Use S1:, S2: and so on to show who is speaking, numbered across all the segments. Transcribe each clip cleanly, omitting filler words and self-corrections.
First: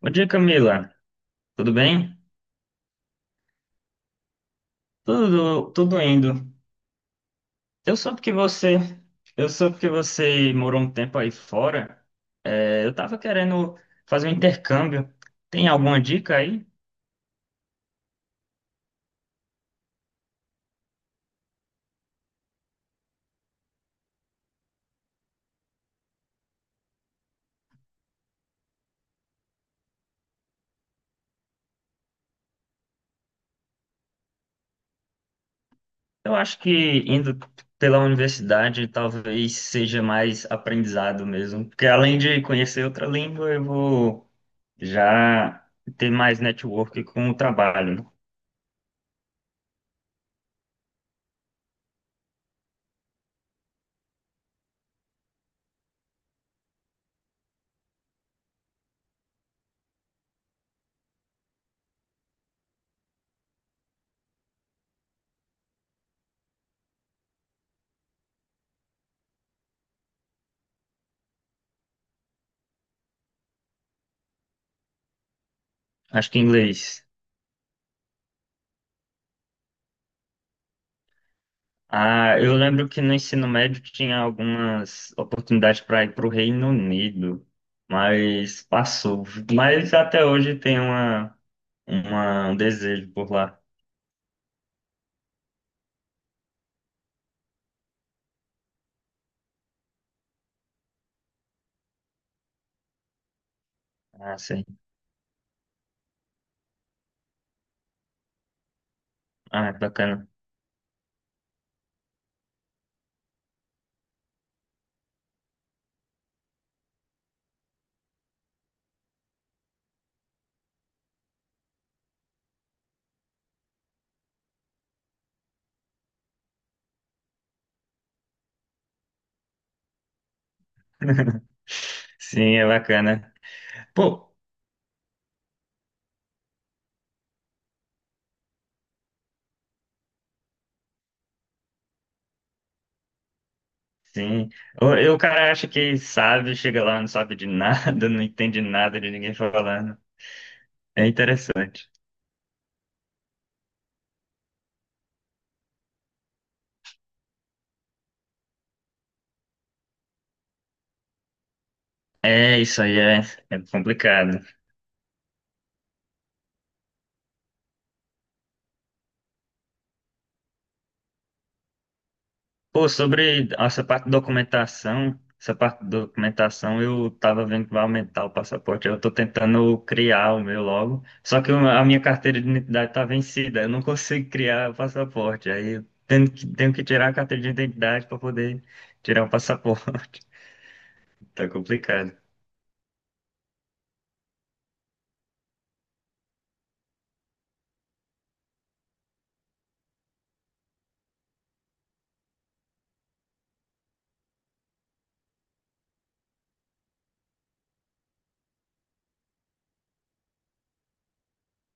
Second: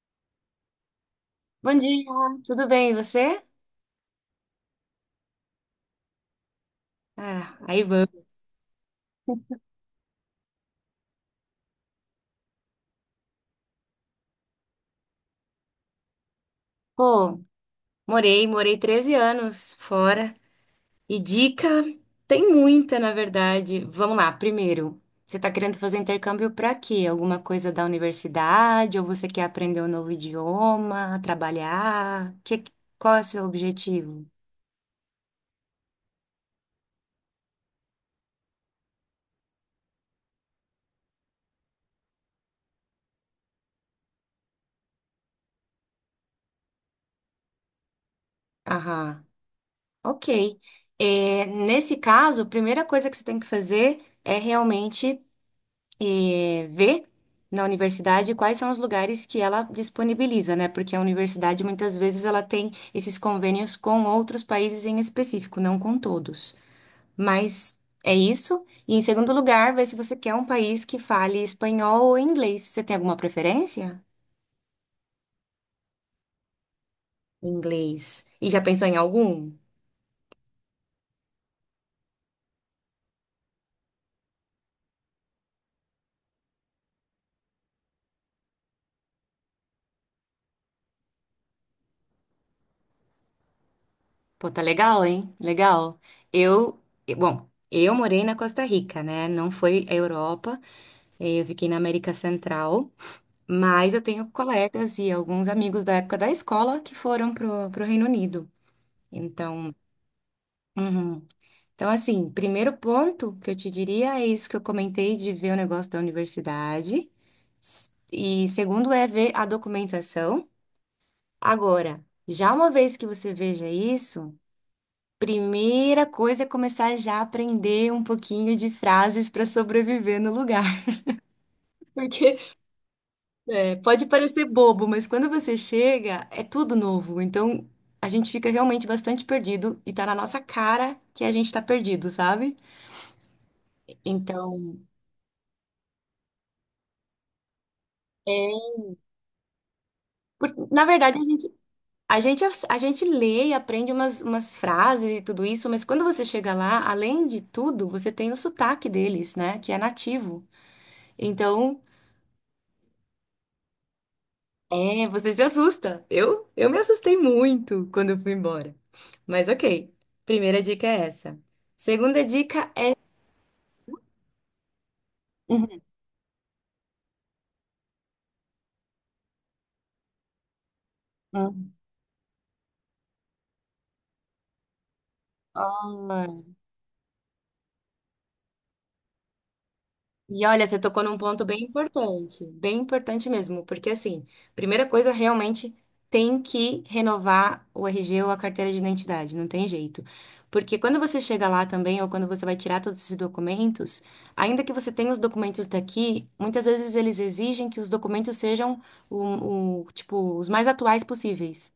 S1: Bom dia, Camila. Tudo
S2: Bom dia,
S1: bem?
S2: tudo bem, e você?
S1: Tudo, indo.
S2: Ah, aí
S1: Eu soube
S2: vamos.
S1: que você, eu soube que você morou um tempo aí fora. É, eu tava querendo fazer um intercâmbio. Tem alguma dica aí?
S2: Pô, morei 13 anos fora. E dica tem muita, na verdade. Vamos lá, primeiro, você tá querendo fazer intercâmbio pra quê? Alguma coisa da universidade? Ou você quer aprender um novo idioma, trabalhar? Qual é o seu objetivo?
S1: Eu acho que indo pela universidade talvez seja mais aprendizado mesmo, porque além de conhecer outra língua, eu vou já ter mais network com o trabalho.
S2: Aham, ok. É, nesse caso, a primeira coisa que você tem que fazer é realmente ver na universidade quais são os lugares que ela disponibiliza, né? Porque a universidade muitas vezes ela tem esses convênios com outros países em específico, não com todos. Mas é isso. E em segundo lugar, ver se você quer um país que fale espanhol ou inglês. Você tem alguma preferência?
S1: Acho que inglês.
S2: Inglês. E já pensou em algum?
S1: Ah, eu lembro que no ensino médio tinha algumas oportunidades para ir para o Reino Unido, mas passou. Mas até hoje tem um desejo por lá.
S2: Pô, tá legal, hein? Legal. Eu, bom, eu morei na Costa Rica, né? Não foi a Europa. Eu fiquei na América Central. Mas eu tenho
S1: Ah, sim.
S2: colegas e alguns amigos da época da escola que foram pro Reino Unido.
S1: Ah, é
S2: Então,
S1: bacana.
S2: uhum. Então, assim, primeiro ponto que eu te diria é isso que eu comentei de ver o negócio da universidade. E segundo é ver a documentação. Agora, já uma vez que você veja isso, primeira coisa é começar já a aprender um pouquinho de frases para sobreviver no lugar. porque
S1: Sim, é bacana.
S2: É, pode
S1: Pô,
S2: parecer bobo, mas quando você chega, é tudo novo. Então, a gente fica realmente bastante perdido e tá na nossa cara que a gente tá perdido, sabe?
S1: sim.
S2: Então,
S1: O, e o cara acha que sabe, chega lá, não sabe de nada, não entende
S2: é,
S1: nada de ninguém falando.
S2: na
S1: É
S2: verdade, a gente,
S1: interessante.
S2: a gente, a gente lê e aprende umas frases e tudo isso, mas quando você chega lá, além de tudo, você tem o sotaque deles, né? Que é nativo. Então,
S1: É, isso aí é, é complicado.
S2: você se assusta. Eu me assustei muito quando eu fui embora. Mas ok, primeira dica é essa. Segunda dica
S1: Pô, sobre essa parte de documentação, essa
S2: é.
S1: parte de documentação eu tava vendo que vai aumentar o passaporte. Eu tô tentando criar o meu logo, só que
S2: Hum.
S1: a minha carteira de identidade tá vencida, eu não consigo criar o passaporte. Aí eu tenho que tirar a carteira de identidade para poder tirar o passaporte.
S2: E olha, você tocou num ponto
S1: Tá complicado.
S2: bem importante mesmo, porque assim, primeira coisa, realmente tem que renovar o RG ou a carteira de identidade, não tem jeito. Porque quando você chega lá também, ou quando você vai tirar todos esses documentos, ainda que você tenha os documentos daqui, muitas vezes eles exigem que os documentos sejam tipo, os mais atuais possíveis.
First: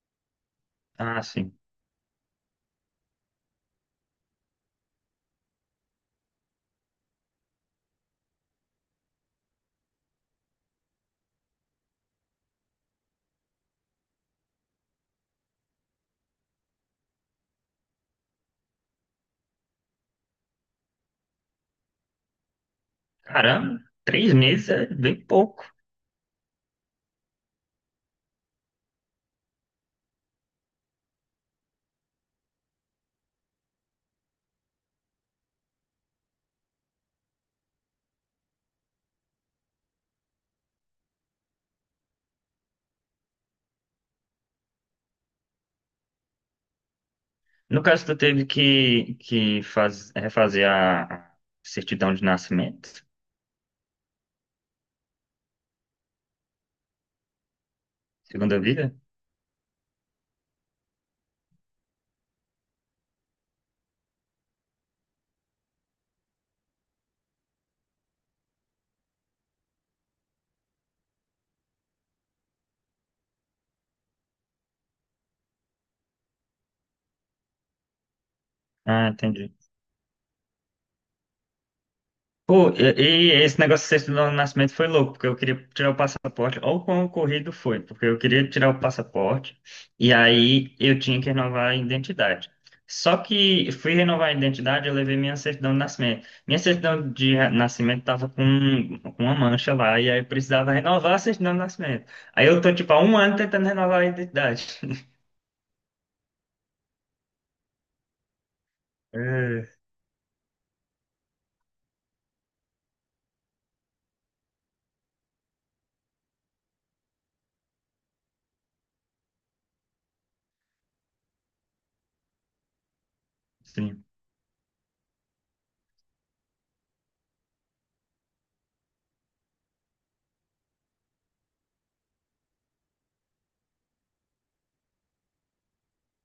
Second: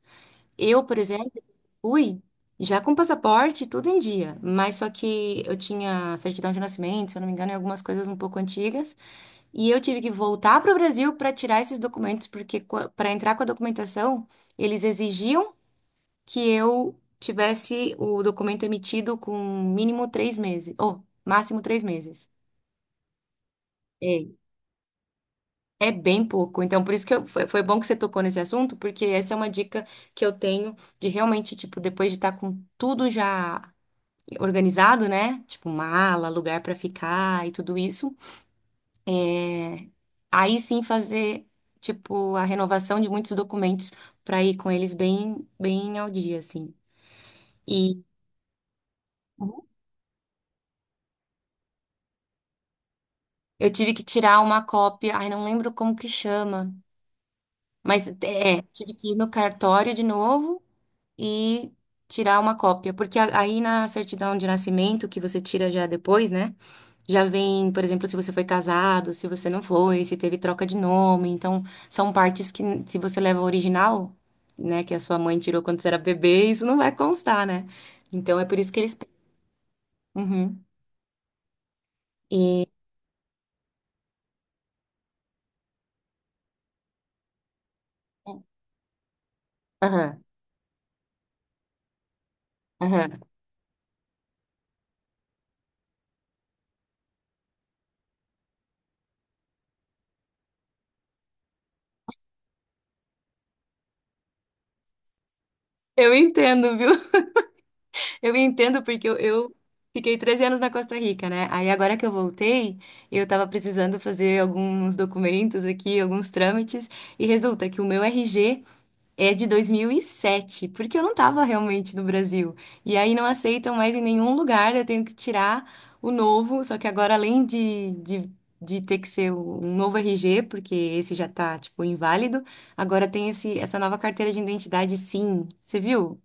S2: Eu, por
S1: Ah,
S2: exemplo,
S1: sim.
S2: fui já com passaporte, tudo em dia, mas só que eu tinha certidão de nascimento, se eu não me engano, e algumas coisas um pouco antigas, e eu tive que voltar para o Brasil para tirar esses documentos, porque para entrar com a documentação, eles exigiam que eu tivesse o documento emitido com mínimo 3 meses, ou máximo 3 meses.
S1: Caramba, três
S2: É,
S1: meses é bem pouco.
S2: é bem pouco. Então, por isso que foi bom que você tocou nesse assunto, porque essa é uma dica que eu tenho de realmente, tipo, depois de estar com tudo já organizado, né? Tipo, mala, lugar pra ficar e tudo isso. É, aí sim fazer, tipo, a renovação de muitos documentos pra ir com eles bem, bem ao dia, assim.
S1: No
S2: E
S1: caso, tu teve que refazer a certidão de nascimento,
S2: eu tive que tirar uma cópia, ai, não lembro como que chama, mas
S1: segunda
S2: tive
S1: vida?
S2: que ir no cartório de novo e tirar uma cópia, porque aí na certidão de nascimento, que você tira já depois, né? Já vem, por exemplo, se você foi casado, se você não foi, se teve troca de nome. Então, são partes que, se você leva o original, né, que a sua mãe tirou quando você era bebê, isso não vai constar, né? Então, é por isso que eles.
S1: Ah, entendi.
S2: Uhum.
S1: Pô, e esse negócio de sexto do nascimento foi louco, porque eu queria tirar o passaporte, ou quão corrido foi, porque eu queria tirar o passaporte, e
S2: Aham,
S1: aí eu tinha que renovar a identidade.
S2: aham.
S1: Só que fui renovar a identidade, eu levei minha certidão de nascimento. Minha certidão de nascimento tava com uma mancha lá, e aí eu precisava renovar a certidão de nascimento. Aí eu tô, tipo, há um ano tentando renovar a identidade.
S2: Eu entendo, viu? Eu entendo porque eu
S1: É,
S2: fiquei 13 anos na Costa Rica, né? Aí agora que eu voltei, eu tava precisando fazer alguns documentos aqui, alguns trâmites, e resulta que o meu RG é de 2007, porque eu não estava realmente no Brasil. E aí não aceitam mais em
S1: sim.
S2: nenhum lugar, eu tenho que tirar o novo. Só que agora, além de ter que ser um novo RG, porque esse já tá, tipo, inválido, agora tem essa nova carteira de identidade, sim. Você viu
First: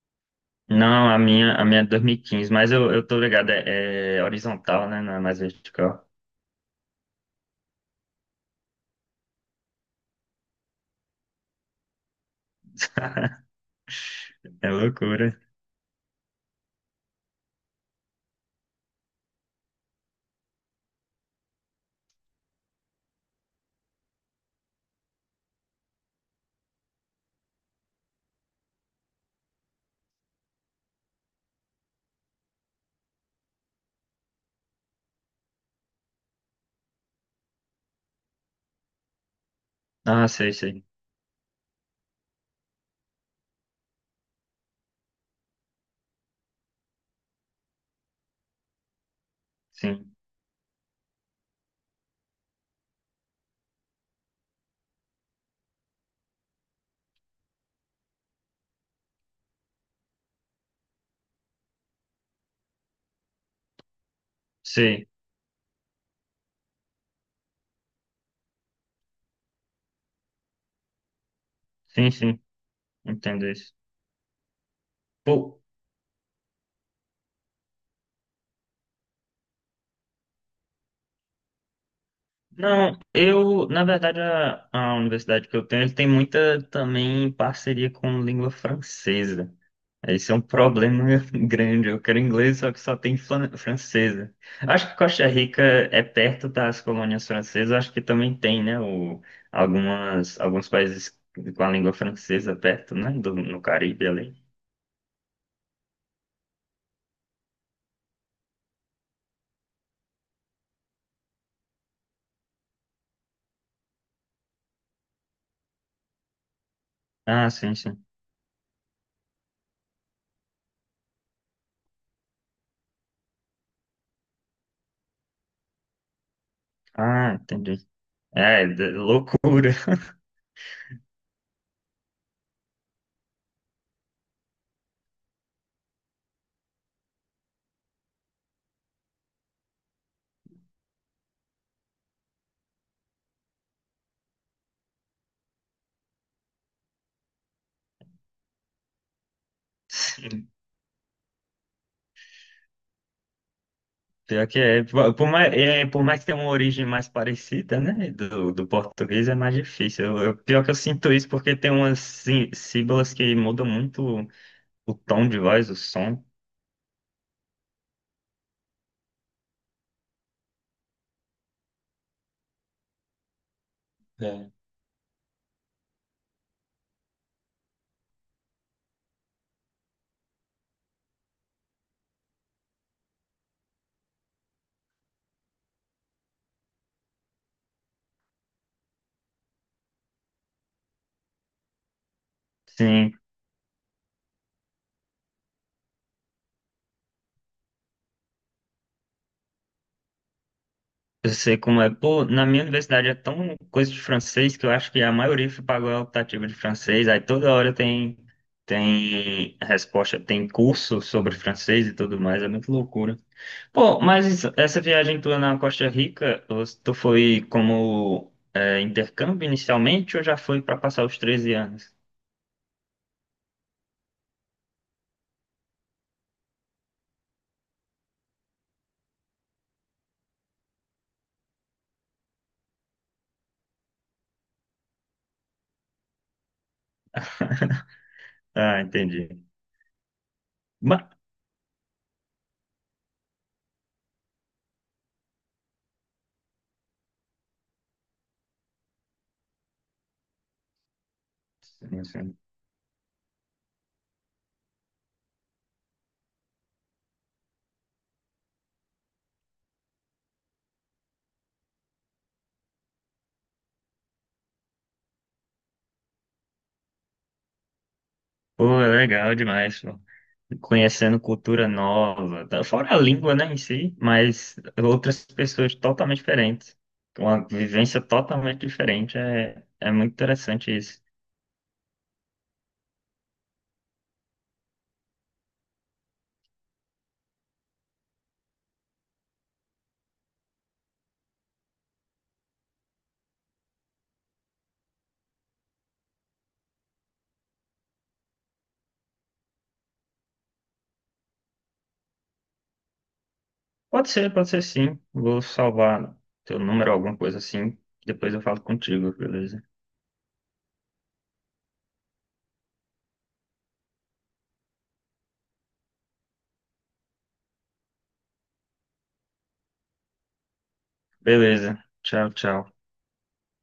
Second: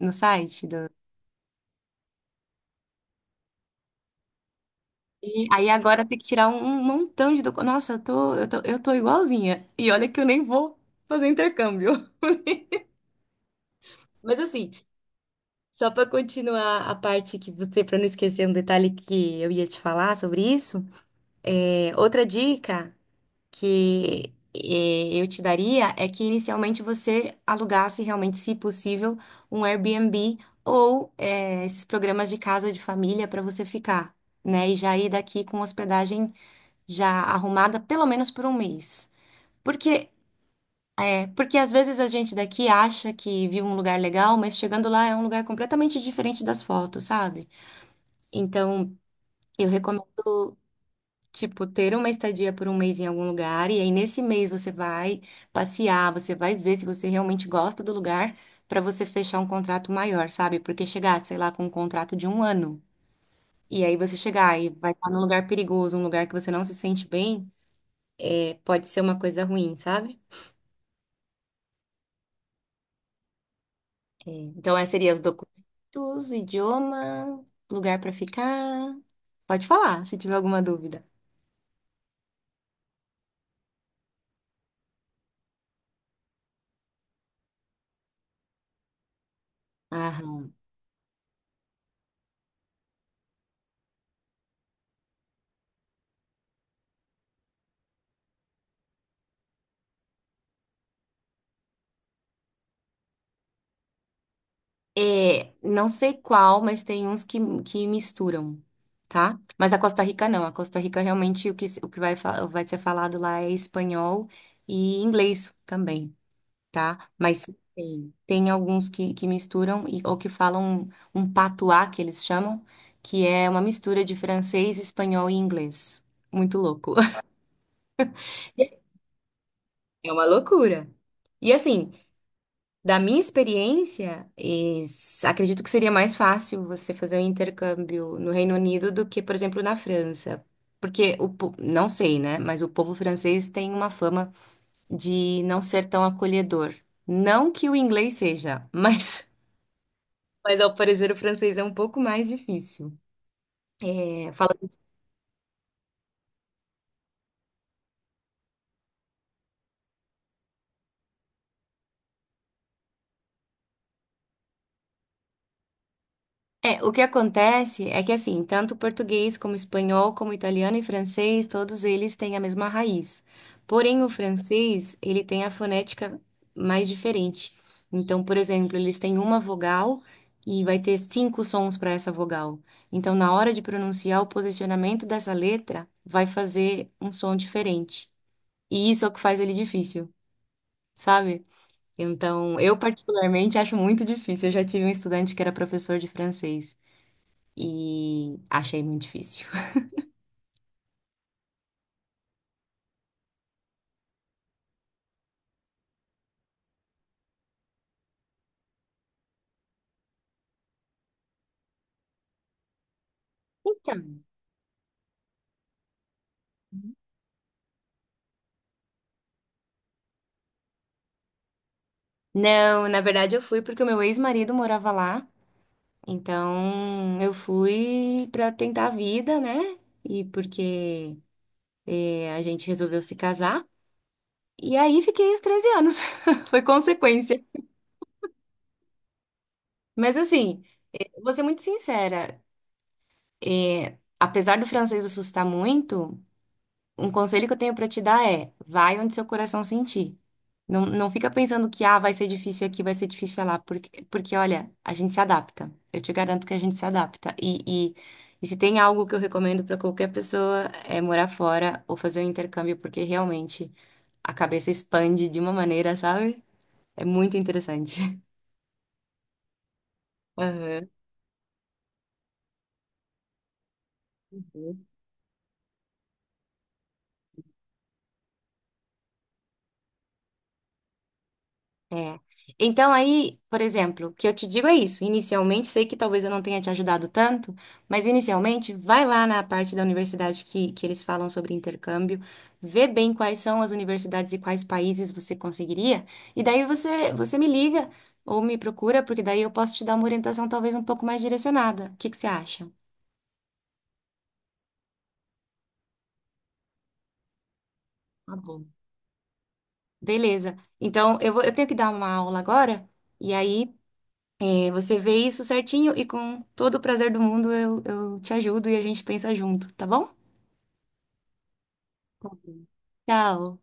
S2: no site?
S1: Não, a minha é 2015, mas eu tô ligado, é horizontal, né? Não é mais
S2: E aí agora
S1: vertical.
S2: tem que tirar um montão de documentos. Nossa, eu tô igualzinha. E olha que eu nem vou fazer intercâmbio. Mas
S1: É
S2: assim,
S1: loucura.
S2: só para continuar a parte que você, para não esquecer um detalhe que eu ia te falar sobre isso, outra dica que eu te daria é que inicialmente você alugasse realmente, se possível, um Airbnb ou esses programas de casa de família para você ficar, né? E já ir daqui com hospedagem já arrumada pelo menos por um mês. Porque,
S1: Ah, sei, sei.
S2: porque às vezes a gente daqui acha que viu um lugar legal, mas chegando lá é um lugar completamente diferente das fotos, sabe? Então, eu recomendo,
S1: Sim.
S2: tipo, ter uma estadia por um mês em algum lugar, e aí nesse mês você vai passear, você vai ver se você realmente gosta do lugar, para você fechar um contrato maior, sabe? Porque chegar, sei lá, com um contrato de um ano, e aí você chegar e vai
S1: Sei.
S2: estar num lugar perigoso, um lugar que você não se sente bem, pode ser uma coisa ruim, sabe?
S1: Sim, sim. Entendo isso.
S2: É, então, esses seriam os
S1: Pô,
S2: documentos, idioma, lugar para ficar. Pode falar, se tiver alguma dúvida.
S1: não, eu, na verdade, a universidade que eu tenho, ele tem muita também parceria com língua francesa. Esse é um problema grande. Eu quero inglês, só que só tem francesa. Acho que Costa Rica é perto das colônias francesas. Acho que também tem, né? O, algumas, alguns países com a língua francesa perto, né? Do, no Caribe ali.
S2: É, não sei qual, mas tem uns que misturam, tá? Mas a Costa Rica não. A Costa Rica realmente o que, se- o que vai ser falado lá é espanhol e inglês também, tá? Mas
S1: Ah, sim, sim.
S2: tem alguns que misturam e, ou que falam um patuá, que eles chamam, que é uma mistura de francês, espanhol e inglês. Muito louco.
S1: Ah, entendi. É, loucura.
S2: É uma loucura. E assim, da minha experiência, acredito que seria mais fácil você fazer um intercâmbio no Reino Unido do que, por exemplo, na França. Porque não sei, né? Mas o povo francês tem uma fama de não ser tão acolhedor. Não que o inglês seja, mas,
S1: Sim.
S2: mas ao parecer o francês é um pouco mais difícil. É,
S1: Pior que é. Por mais que tenha uma origem mais parecida, né? Do português é mais difícil. Pior que eu sinto isso porque tem umas sílabas que mudam muito o tom de voz, o som.
S2: O que acontece é que, assim, tanto português como espanhol, como italiano e francês, todos eles têm a mesma raiz. Porém, o
S1: É.
S2: francês, ele tem a fonética mais diferente. Então, por exemplo, eles têm uma vogal e vai ter cinco sons para essa vogal. Então, na hora de pronunciar, o posicionamento dessa letra vai fazer um som diferente. E isso é o que faz ele difícil, sabe? Então, eu
S1: Sim,
S2: particularmente acho muito difícil. Eu já tive um estudante que era professor de francês e achei muito difícil.
S1: eu sei como é. Pô, na minha universidade é tão coisa de francês que eu acho que a maioria pagou a optativa de francês. Aí toda hora tem, tem resposta, tem curso sobre francês e tudo mais. É muito loucura. Pô,
S2: Então,
S1: mas essa viagem tua na Costa Rica, tu foi como é, intercâmbio inicialmente ou já foi para passar os 13 anos?
S2: não, na verdade eu fui porque o meu ex-marido morava lá, então eu fui pra tentar a vida, né? E porque a gente resolveu se casar. E aí fiquei os 13 anos. Foi consequência.
S1: Ah, entendi.
S2: Mas assim,
S1: Ba-
S2: vou ser muito sincera, apesar do francês assustar muito. Um conselho que eu tenho pra te dar é: vai onde seu coração sentir. Não, não fica pensando que ah, vai ser difícil aqui, vai ser difícil lá, porque olha, a gente se adapta. Eu te garanto que a gente se adapta. E se tem algo que eu recomendo pra qualquer pessoa é morar fora ou fazer um intercâmbio, porque realmente a cabeça expande de uma maneira, sabe? É muito interessante.
S1: Pô, é legal demais, pô. Conhecendo cultura nova, tá? Fora a língua, né, em si, mas
S2: Aham.
S1: outras pessoas totalmente diferentes, uma vivência totalmente diferente, é muito interessante isso.
S2: É. Então aí, por exemplo, o que eu te digo é isso. Inicialmente, sei que talvez eu não tenha te ajudado tanto, mas inicialmente, vai lá na parte da universidade que eles falam sobre intercâmbio, vê bem quais são as universidades e quais países você conseguiria, e daí você me liga ou me procura, porque daí eu posso te dar uma orientação talvez um pouco mais direcionada. O que que você acha?
S1: Pode ser sim. Vou salvar teu número, alguma coisa assim, depois
S2: Tá
S1: eu falo
S2: bom.
S1: contigo, beleza?
S2: Beleza. Então, eu vou, eu tenho que dar uma aula agora, e aí, aí você vê isso certinho e com todo o prazer do mundo eu te ajudo e a gente pensa junto, tá bom?
S1: Beleza.
S2: Tá
S1: Tchau,
S2: bom.
S1: tchau.
S2: Tchau!